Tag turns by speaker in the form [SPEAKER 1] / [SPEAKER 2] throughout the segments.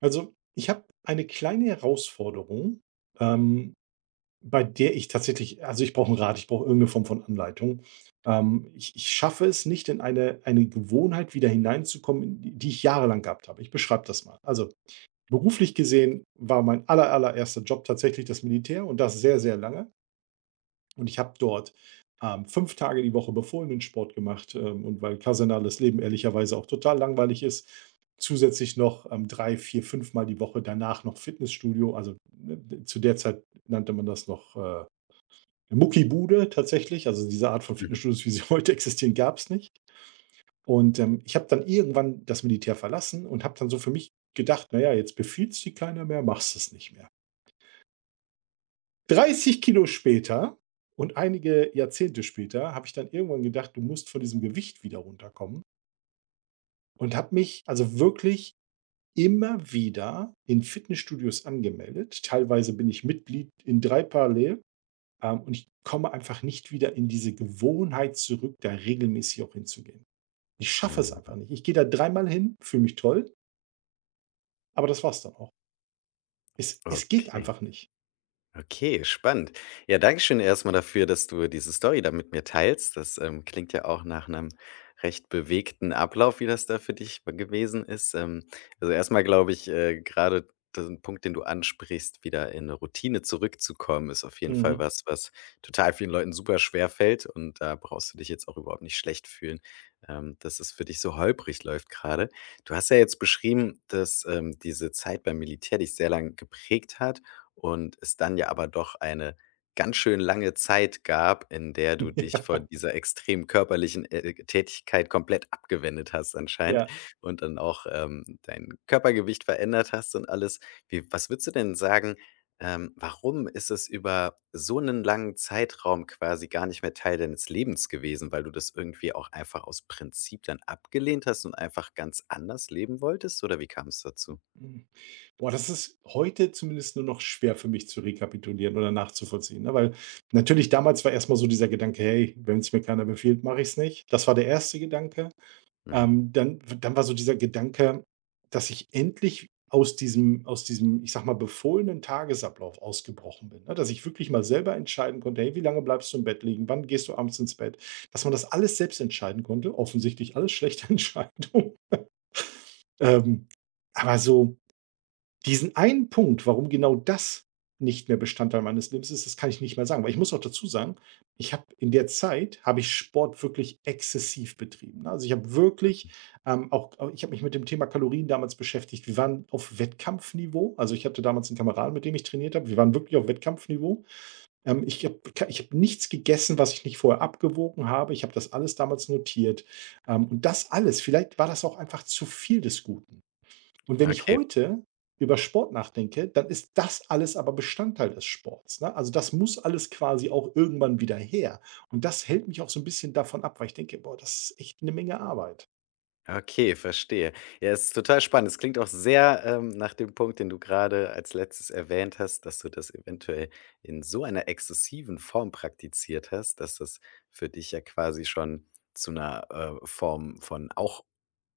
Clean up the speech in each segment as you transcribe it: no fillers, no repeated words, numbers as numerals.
[SPEAKER 1] Also, ich habe eine kleine Herausforderung, ähm, bei der ich tatsächlich, also, ich brauche 'n Rat, ich brauche irgendeine Form von Anleitung. Ich schaffe es nicht, in eine Gewohnheit wieder hineinzukommen, in die die ich jahrelang gehabt habe. Ich beschreibe das mal. Also, beruflich gesehen war mein allererster Job tatsächlich das Militär, und das sehr, sehr lange. Und ich habe dort, 5 Tage die Woche befohlenen Sport gemacht, und weil kasernales Leben ehrlicherweise auch total langweilig ist, zusätzlich noch, drei, vier fünf mal die Woche danach noch Fitnessstudio. Also, ne, zu der Zeit nannte man das noch, Muckibude tatsächlich. Also, diese Art von
[SPEAKER 2] Mhm.
[SPEAKER 1] Fitnessstudios, wie sie heute existieren, gab es nicht. Und ich habe dann irgendwann das Militär verlassen und habe dann so für mich gedacht: „Na ja, jetzt befiehlt es dir keiner mehr, machst es nicht mehr.“ 30 Kilo später und einige Jahrzehnte später habe ich dann irgendwann gedacht: „Du musst von diesem Gewicht wieder runterkommen“, und habe mich also wirklich immer wieder in Fitnessstudios angemeldet. Teilweise bin ich Mitglied in 3 parallel, und ich komme einfach nicht wieder in diese Gewohnheit zurück, da regelmäßig auch hinzugehen. Ich schaffe es
[SPEAKER 2] Mhm.
[SPEAKER 1] einfach nicht. Ich gehe da dreimal hin, fühle mich toll, aber das war's dann auch. Es geht
[SPEAKER 2] Okay.
[SPEAKER 1] einfach nicht.
[SPEAKER 2] Okay, spannend. Ja, danke schön erstmal dafür, dass du diese Story da mit mir teilst. Das, klingt ja auch nach einem recht bewegten Ablauf, wie das da für dich be gewesen ist. Also, erstmal glaube ich, grade den Punkt, den du ansprichst, wieder in 'ne Routine zurückzukommen, ist auf jeden Fall
[SPEAKER 1] Mhm.
[SPEAKER 2] was, was total vielen Leuten super schwer fällt. Und da brauchst du dich jetzt auch überhaupt nicht schlecht fühlen, dass es für dich so holprig läuft gerade. Du hast ja jetzt beschrieben, dass, diese Zeit beim Militär dich sehr lang geprägt hat und es dann ja aber doch eine ganz schön lange Zeit gab, in der du dich von
[SPEAKER 1] Ja,
[SPEAKER 2] dieser extrem körperlichen, Tätigkeit komplett abgewendet hast anscheinend
[SPEAKER 1] ja.
[SPEAKER 2] und dann auch, dein Körpergewicht verändert hast und alles. Wie was würdest du denn sagen, warum ist es über so einen langen Zeitraum quasi gar nicht mehr Teil deines Lebens gewesen, weil du das irgendwie auch einfach aus Prinzip dann abgelehnt hast und einfach ganz anders leben wolltest, oder wie kam es dazu?
[SPEAKER 1] Mhm. Boah, das ist heute zumindest nur noch schwer für mich zu rekapitulieren oder nachzuvollziehen, ne? Weil natürlich damals war erst mal so dieser Gedanke: „Hey, wenn es mir keiner befiehlt, mache ich es nicht.“ Das war der erste Gedanke.
[SPEAKER 2] Mhm.
[SPEAKER 1] Dann war so dieser Gedanke, dass ich endlich aus diesem, ich sage mal, befohlenen Tagesablauf ausgebrochen bin, ne? Dass ich wirklich mal selber entscheiden konnte: „Hey, wie lange bleibst du im Bett liegen? Wann gehst du abends ins Bett?“ Dass man das alles selbst entscheiden konnte, offensichtlich alles schlechte Entscheidungen. Ähm, aber so diesen einen Punkt, warum genau das nicht mehr Bestandteil meines Lebens ist, das kann ich nicht mehr sagen. Weil ich muss auch dazu sagen, ich habe in der Zeit habe ich Sport wirklich exzessiv betrieben, ne? Also, ich habe wirklich, auch ich habe mich mit dem Thema Kalorien damals beschäftigt. Wir waren auf Wettkampfniveau. Also, ich hatte damals einen Kameraden, mit dem ich trainiert habe. Wir waren wirklich auf Wettkampfniveau. Ähm, ich habe ich habe nichts gegessen, was ich nicht vorher abgewogen habe. Ich habe das alles damals notiert. Und das alles, vielleicht war das auch einfach zu viel des Guten. Und wenn ich
[SPEAKER 2] Okay.
[SPEAKER 1] heute über Sport nachdenke, dann ist das alles aber Bestandteil des Sports, ne? Also, das muss alles quasi auch irgendwann wieder her. Und das hält mich auch so ein bisschen davon ab, weil ich denke: „Boah, das ist echt eine Menge Arbeit.“
[SPEAKER 2] Okay, verstehe. Ja, es ist total spannend. Es klingt auch sehr, nach dem Punkt, den du gerade als Letztes erwähnt hast, dass du das eventuell in so einer exzessiven Form praktiziert hast, dass das für dich ja quasi schon zu einer Form von auch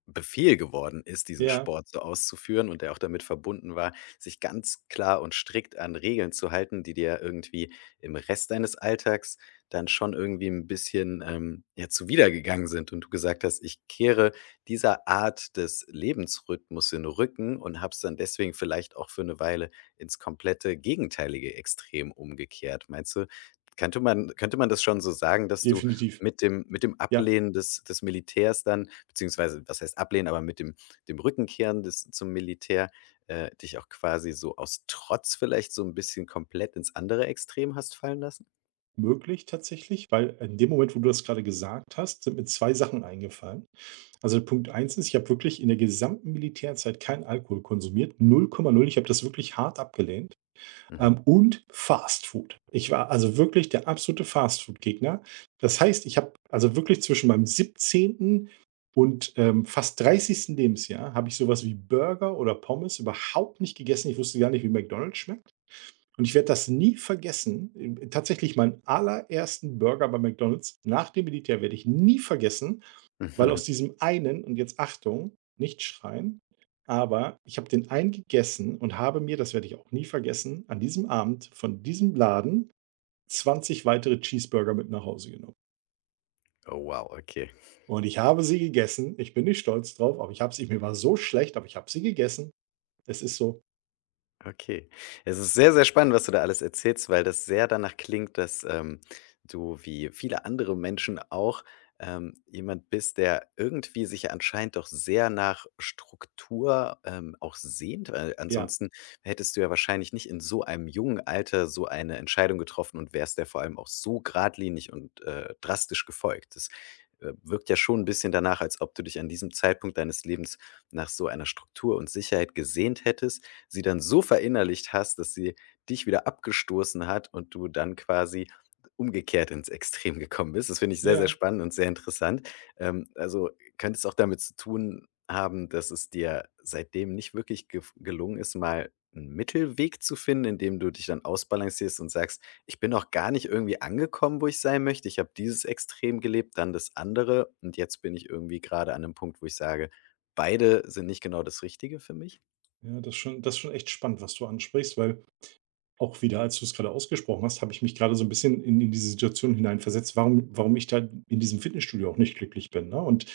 [SPEAKER 2] Befehl geworden ist, diesen
[SPEAKER 1] Ja,
[SPEAKER 2] Sport so auszuführen und der auch damit verbunden war, sich ganz klar und strikt an Regeln zu halten, die dir irgendwie im Rest deines Alltags dann schon irgendwie ein bisschen, ja, zuwidergegangen sind und du gesagt hast: „Ich kehre dieser Art des Lebensrhythmus in den Rücken“ und habe es dann deswegen vielleicht auch für eine Weile ins komplette gegenteilige Extrem umgekehrt. Meinst du, könnte man das schon so sagen, dass du
[SPEAKER 1] definitiv.
[SPEAKER 2] mit dem
[SPEAKER 1] Ja,
[SPEAKER 2] Ablehnen des Militärs dann beziehungsweise was heißt ablehnen, aber mit dem Rückenkehren des zum Militär, dich auch quasi so aus Trotz vielleicht so ein bisschen komplett ins andere Extrem hast fallen lassen?
[SPEAKER 1] möglich tatsächlich, weil in dem Moment, wo du das gerade gesagt hast, sind mir 2 Sachen eingefallen. Also, Punkt eins ist, ich habe wirklich in der gesamten Militärzeit keinen Alkohol konsumiert, 0,0. Ich habe das wirklich hart abgelehnt.
[SPEAKER 2] Mhm.
[SPEAKER 1] Und Fast Food. Ich war also wirklich der absolute Fast Food Gegner. Das heißt, ich habe also wirklich zwischen meinem 17. und, fast 30. Lebensjahr habe ich sowas wie Burger oder Pommes überhaupt nicht gegessen. Ich wusste gar nicht, wie McDonald's schmeckt. Und ich werde das nie vergessen. Tatsächlich meinen allerersten Burger bei McDonald's nach dem Militär werde ich nie vergessen. Weil aus diesem einen, und jetzt Achtung, nicht schreien, aber ich habe den einen gegessen und habe mir, das werde ich auch nie vergessen, an diesem Abend von diesem Laden 20 weitere Cheeseburger mit nach Hause genommen.
[SPEAKER 2] Oh wow, okay.
[SPEAKER 1] Und ich habe sie gegessen. Ich bin nicht stolz drauf, aber ich habe sie, mir war so schlecht, aber ich habe sie gegessen. Es ist so,
[SPEAKER 2] Okay. Es ist sehr, sehr spannend, was du da alles erzählst, weil das sehr danach klingt, dass, du wie viele andere Menschen auch, jemand bist, der irgendwie sich anscheinend doch sehr nach Struktur, auch sehnt, weil
[SPEAKER 1] ja,
[SPEAKER 2] ansonsten hättest du ja wahrscheinlich nicht in so einem jungen Alter so eine Entscheidung getroffen und wärst der vor allem auch so geradlinig und, drastisch gefolgt. Das, wirkt ja schon ein bisschen danach, als ob du dich an diesem Zeitpunkt deines Lebens nach so einer Struktur und Sicherheit gesehnt hättest sie dann so verinnerlicht hast, dass sie dich wieder abgestoßen hat und du dann quasi umgekehrt ins Extrem gekommen bist. Das finde ich sehr, sehr
[SPEAKER 1] ja,
[SPEAKER 2] spannend und sehr interessant. Also, könnte es auch damit zu tun haben, dass es dir seitdem nicht wirklich gef gelungen ist, mal einen Mittelweg zu finden, in dem du dich dann ausbalancierst und sagst: „Ich bin noch gar nicht irgendwie angekommen, wo ich sein möchte. Ich habe dieses Extrem gelebt, dann das andere und jetzt bin ich irgendwie gerade an 'nem Punkt, wo ich sage, beide sind nicht genau das Richtige für mich?“
[SPEAKER 1] ja, das ist schon echt spannend, was du ansprichst, weil auch wieder, als du es gerade ausgesprochen hast, habe ich mich gerade so ein bisschen in diese Situation hineinversetzt, warum ich da in diesem Fitnessstudio auch nicht glücklich bin, ne? Und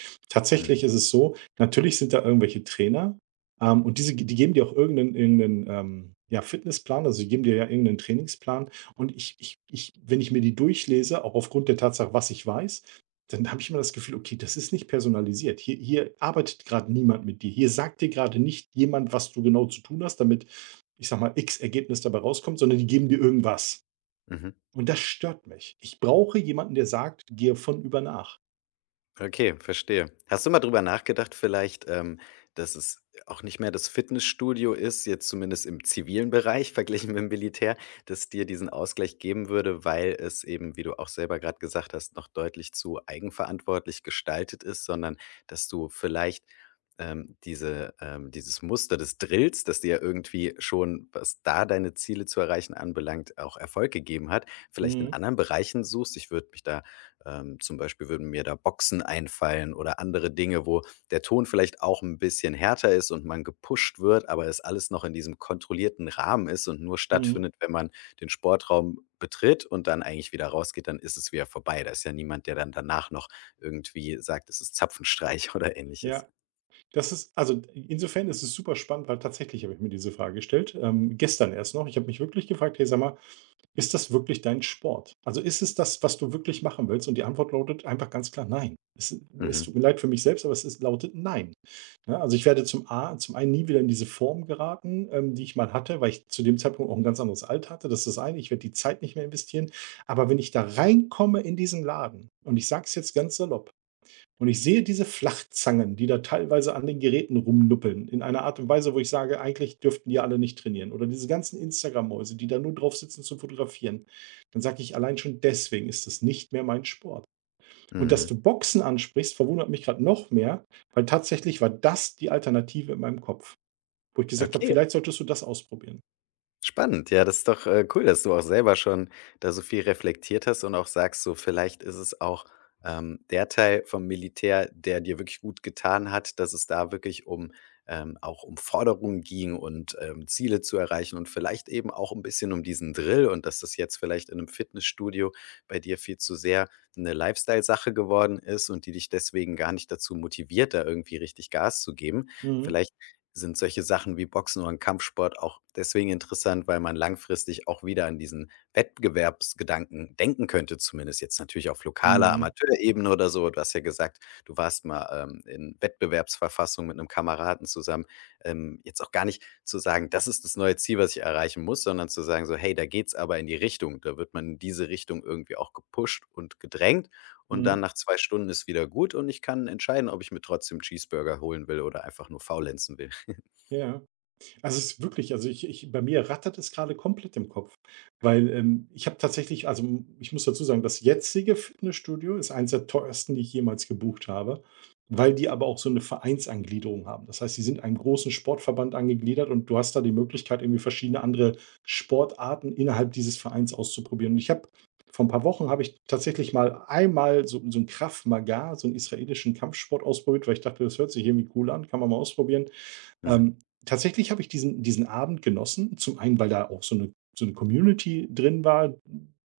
[SPEAKER 2] Mhm,
[SPEAKER 1] tatsächlich ist es so, natürlich sind da irgendwelche Trainer, und diese die geben dir auch ja, Fitnessplan, also die geben dir ja irgendeinen Trainingsplan, und ich ich ich wenn ich mir die durchlese, auch aufgrund der Tatsache, was ich weiß, dann habe ich immer das Gefühl: „Okay, das ist nicht personalisiert. Hier arbeitet gerade niemand mit dir. Hier sagt dir gerade nicht jemand, was du genau zu tun hast, damit, ich sag mal, X Ergebnis dabei rauskommt, sondern die geben dir irgendwas.
[SPEAKER 2] mhm.
[SPEAKER 1] Und das stört mich. Ich brauche jemanden, der sagt, gehe von über nach.“
[SPEAKER 2] Okay, verstehe. Hast du mal drüber nachgedacht vielleicht, dass es auch nicht mehr das Fitnessstudio ist, jetzt zumindest im zivilen Bereich verglichen mit dem Militär, das dir diesen Ausgleich geben würde, weil es eben, wie du auch selber gerade gesagt hast, noch deutlich zu eigenverantwortlich gestaltet ist, sondern dass du vielleicht dieses Muster des Drills, das dir ja irgendwie schon, was da deine Ziele zu erreichen anbelangt, auch Erfolg gegeben hat, vielleicht in
[SPEAKER 1] Mhm.
[SPEAKER 2] anderen Bereichen suchst. Ich würde mich da zum Beispiel würden mir da Boxen einfallen oder andere Dinge, wo der Ton vielleicht auch ein bisschen härter ist und man gepusht wird, aber es alles noch in diesem kontrollierten Rahmen ist und nur
[SPEAKER 1] Mhm.
[SPEAKER 2] stattfindet, wenn man den Sportraum betritt und dann eigentlich wieder rausgeht, dann ist es wieder vorbei. Da ist ja niemand, der dann danach noch irgendwie sagt, es ist Zapfenstreich oder Ähnliches.
[SPEAKER 1] Ja, das ist, also insofern ist es super spannend, weil tatsächlich habe ich mir diese Frage gestellt. Gestern erst noch. Ich habe mich wirklich gefragt, hey, sag mal, ist das wirklich dein Sport? Also ist es das, was du wirklich machen willst? Und die Antwort lautet einfach ganz klar nein. Es
[SPEAKER 2] Mhm.
[SPEAKER 1] tut mir leid für mich selbst, aber es ist, lautet nein. Ne? Also ich werde zum einen nie wieder in diese Form geraten, die ich mal hatte, weil ich zu dem Zeitpunkt auch ein ganz anderes Alter hatte. Das ist das eine. Ich werde die Zeit nicht mehr investieren. Aber wenn ich da reinkomme in diesen Laden, und ich sage es jetzt ganz salopp, und ich sehe diese Flachzangen, die da teilweise an den Geräten rumnuppeln, in einer Art und Weise, wo ich sage: „Eigentlich dürften die alle nicht trainieren.“ Oder diese ganzen Instagram-Mäuse, die da nur drauf sitzen zu fotografieren, dann sage ich: „Allein schon deswegen ist das nicht mehr mein Sport.“ Und dass
[SPEAKER 2] Mhm.
[SPEAKER 1] du Boxen ansprichst, verwundert mich gerade noch mehr, weil tatsächlich war das die Alternative in meinem Kopf, wo ich gesagt habe:
[SPEAKER 2] Okay.
[SPEAKER 1] „Vielleicht solltest du das ausprobieren.“
[SPEAKER 2] Spannend, ja, das ist doch, cool, dass du auch selber schon da so viel reflektiert hast und auch sagst, so vielleicht ist es auch, der Teil vom Militär, der dir wirklich gut getan hat, dass es da wirklich um auch um Forderungen ging und, Ziele zu erreichen und vielleicht eben auch ein bisschen um diesen Drill und dass das jetzt vielleicht in 'nem Fitnessstudio bei dir viel zu sehr eine Lifestyle-Sache geworden ist und die dich deswegen gar nicht dazu motiviert, da irgendwie richtig Gas zu geben.
[SPEAKER 1] Mhm,
[SPEAKER 2] Vielleicht sind solche Sachen wie Boxen oder 'n Kampfsport auch deswegen interessant, weil man langfristig auch wieder an diesen Wettbewerbsgedanken denken könnte, zumindest jetzt natürlich auf lokaler
[SPEAKER 1] mhm,
[SPEAKER 2] Amateurebene oder so. Du hast ja gesagt, du warst mal, in Wettbewerbsverfassung mit einem Kameraden zusammen. Jetzt auch gar nicht zu sagen: „Das ist das neue Ziel, was ich erreichen muss“, sondern zu sagen so: „Hey, da geht's aber in die Richtung.“ Da wird man in diese Richtung irgendwie auch gepusht und gedrängt und dann
[SPEAKER 1] mhm,
[SPEAKER 2] nach 2 Stunden ist wieder gut und ich kann entscheiden, ob ich mir trotzdem Cheeseburger holen will oder einfach nur faulenzen will.
[SPEAKER 1] ja. Also, es ist wirklich, also, ich ich bei mir rattert es gerade komplett im Kopf, weil, ich habe tatsächlich, also, hm, ich muss dazu sagen, das jetzige Fitnessstudio ist eines der teuersten, die ich jemals gebucht habe, weil die aber auch so eine Vereinsangliederung haben. Das heißt, sie sind einem großen Sportverband angegliedert, und du hast da die Möglichkeit, irgendwie verschiedene andere Sportarten innerhalb dieses Vereins auszuprobieren. Und ich habe vor ein paar Wochen habe ich tatsächlich mal einmal so so einen Krav Maga, so einen israelischen Kampfsport ausprobiert, weil ich dachte, das hört sich irgendwie cool an, kann man mal ausprobieren.
[SPEAKER 2] Mhm.
[SPEAKER 1] Ähm, tatsächlich habe ich diesen Abend genossen. Zum einen, weil da auch so eine Community drin war,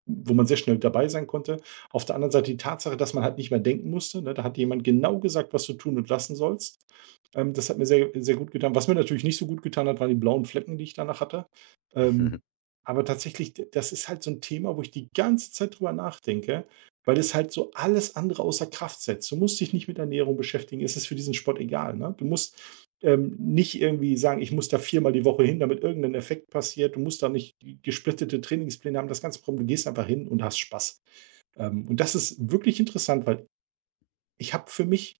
[SPEAKER 1] wo man sehr schnell dabei sein konnte. Auf der anderen Seite die Tatsache, dass man halt nicht mehr denken musste, ne? Da hat jemand genau gesagt, was du tun und lassen sollst. Das hat mir sehr sehr gut getan. Was mir natürlich nicht so gut getan hat, waren die blauen Flecken, die ich danach hatte. Ähm, aber tatsächlich, d das ist halt so ein Thema, wo ich die ganze Zeit drüber nachdenke, weil es halt so alles andere außer Kraft setzt. Du musst dich nicht mit Ernährung beschäftigen. Es ist für diesen Sport egal, ne? Du musst nicht irgendwie sagen: „Ich muss da viermal die Woche hin, damit irgendein Effekt passiert.“ Du musst da nicht gesplittete Trainingspläne haben, das ganze Problem. Du gehst einfach hin und hast Spaß. Und das ist wirklich interessant, weil ich habe für mich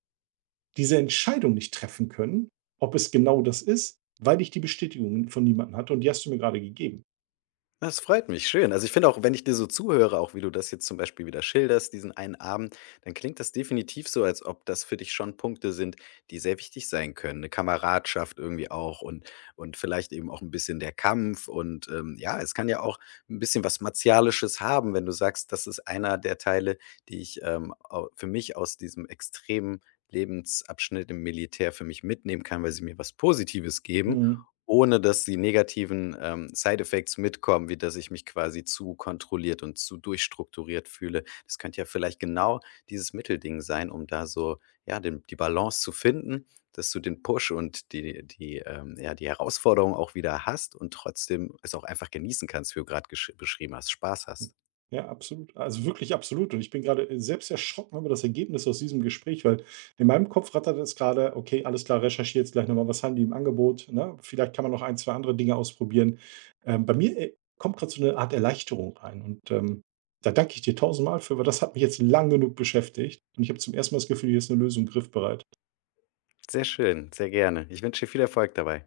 [SPEAKER 1] diese Entscheidung nicht treffen können, ob es genau das ist, weil ich die Bestätigung von niemandem hatte, und die hast du mir gerade gegeben.
[SPEAKER 2] Das freut mich, schön. Also, ich finde auch, wenn ich dir so zuhöre, auch wie du das jetzt zum Beispiel wieder schilderst, diesen einen Abend, dann klingt das definitiv so, als ob das für dich schon Punkte sind, die sehr wichtig sein können. Eine Kameradschaft irgendwie auch und vielleicht eben auch ein bisschen der Kampf und, ja, es kann ja auch ein bisschen was Martialisches haben, wenn du sagst, das ist einer der Teile, die ich, au für mich aus diesem extremen Lebensabschnitt im Militär für mich mitnehmen kann, weil sie mir was Positives geben.
[SPEAKER 1] Mhm.
[SPEAKER 2] Ohne dass die negativen, Side Effects mitkommen, wie dass ich mich quasi zu kontrolliert und zu durchstrukturiert fühle. Das könnte ja vielleicht genau dieses Mittelding sein, um da so, ja, den die Balance zu finden, dass du den Push und ja, die Herausforderung auch wieder hast und trotzdem es auch einfach genießen kannst, wie du gerade gesch beschrieben hast, Spaß
[SPEAKER 1] Hm.
[SPEAKER 2] hast.
[SPEAKER 1] Ja, absolut. Also, wirklich absolut. Und ich bin gerade selbst erschrocken über das Ergebnis aus diesem Gespräch, weil in meinem Kopf rattert es gerade. „Okay, alles klar, recherchiere jetzt gleich noch mal, was haben die im Angebot, ne? Vielleicht kann man noch ein, 2 andere Dinge ausprobieren.“ Bei mir, kommt gerade so eine Art Erleichterung rein, und, da danke ich dir tausendmal für, weil das hat mich jetzt lang genug beschäftigt, und ich habe zum ersten Mal das Gefühl, hier ist eine Lösung griffbereit.
[SPEAKER 2] Sehr schön, sehr gerne. Ich wünsche dir viel Erfolg dabei.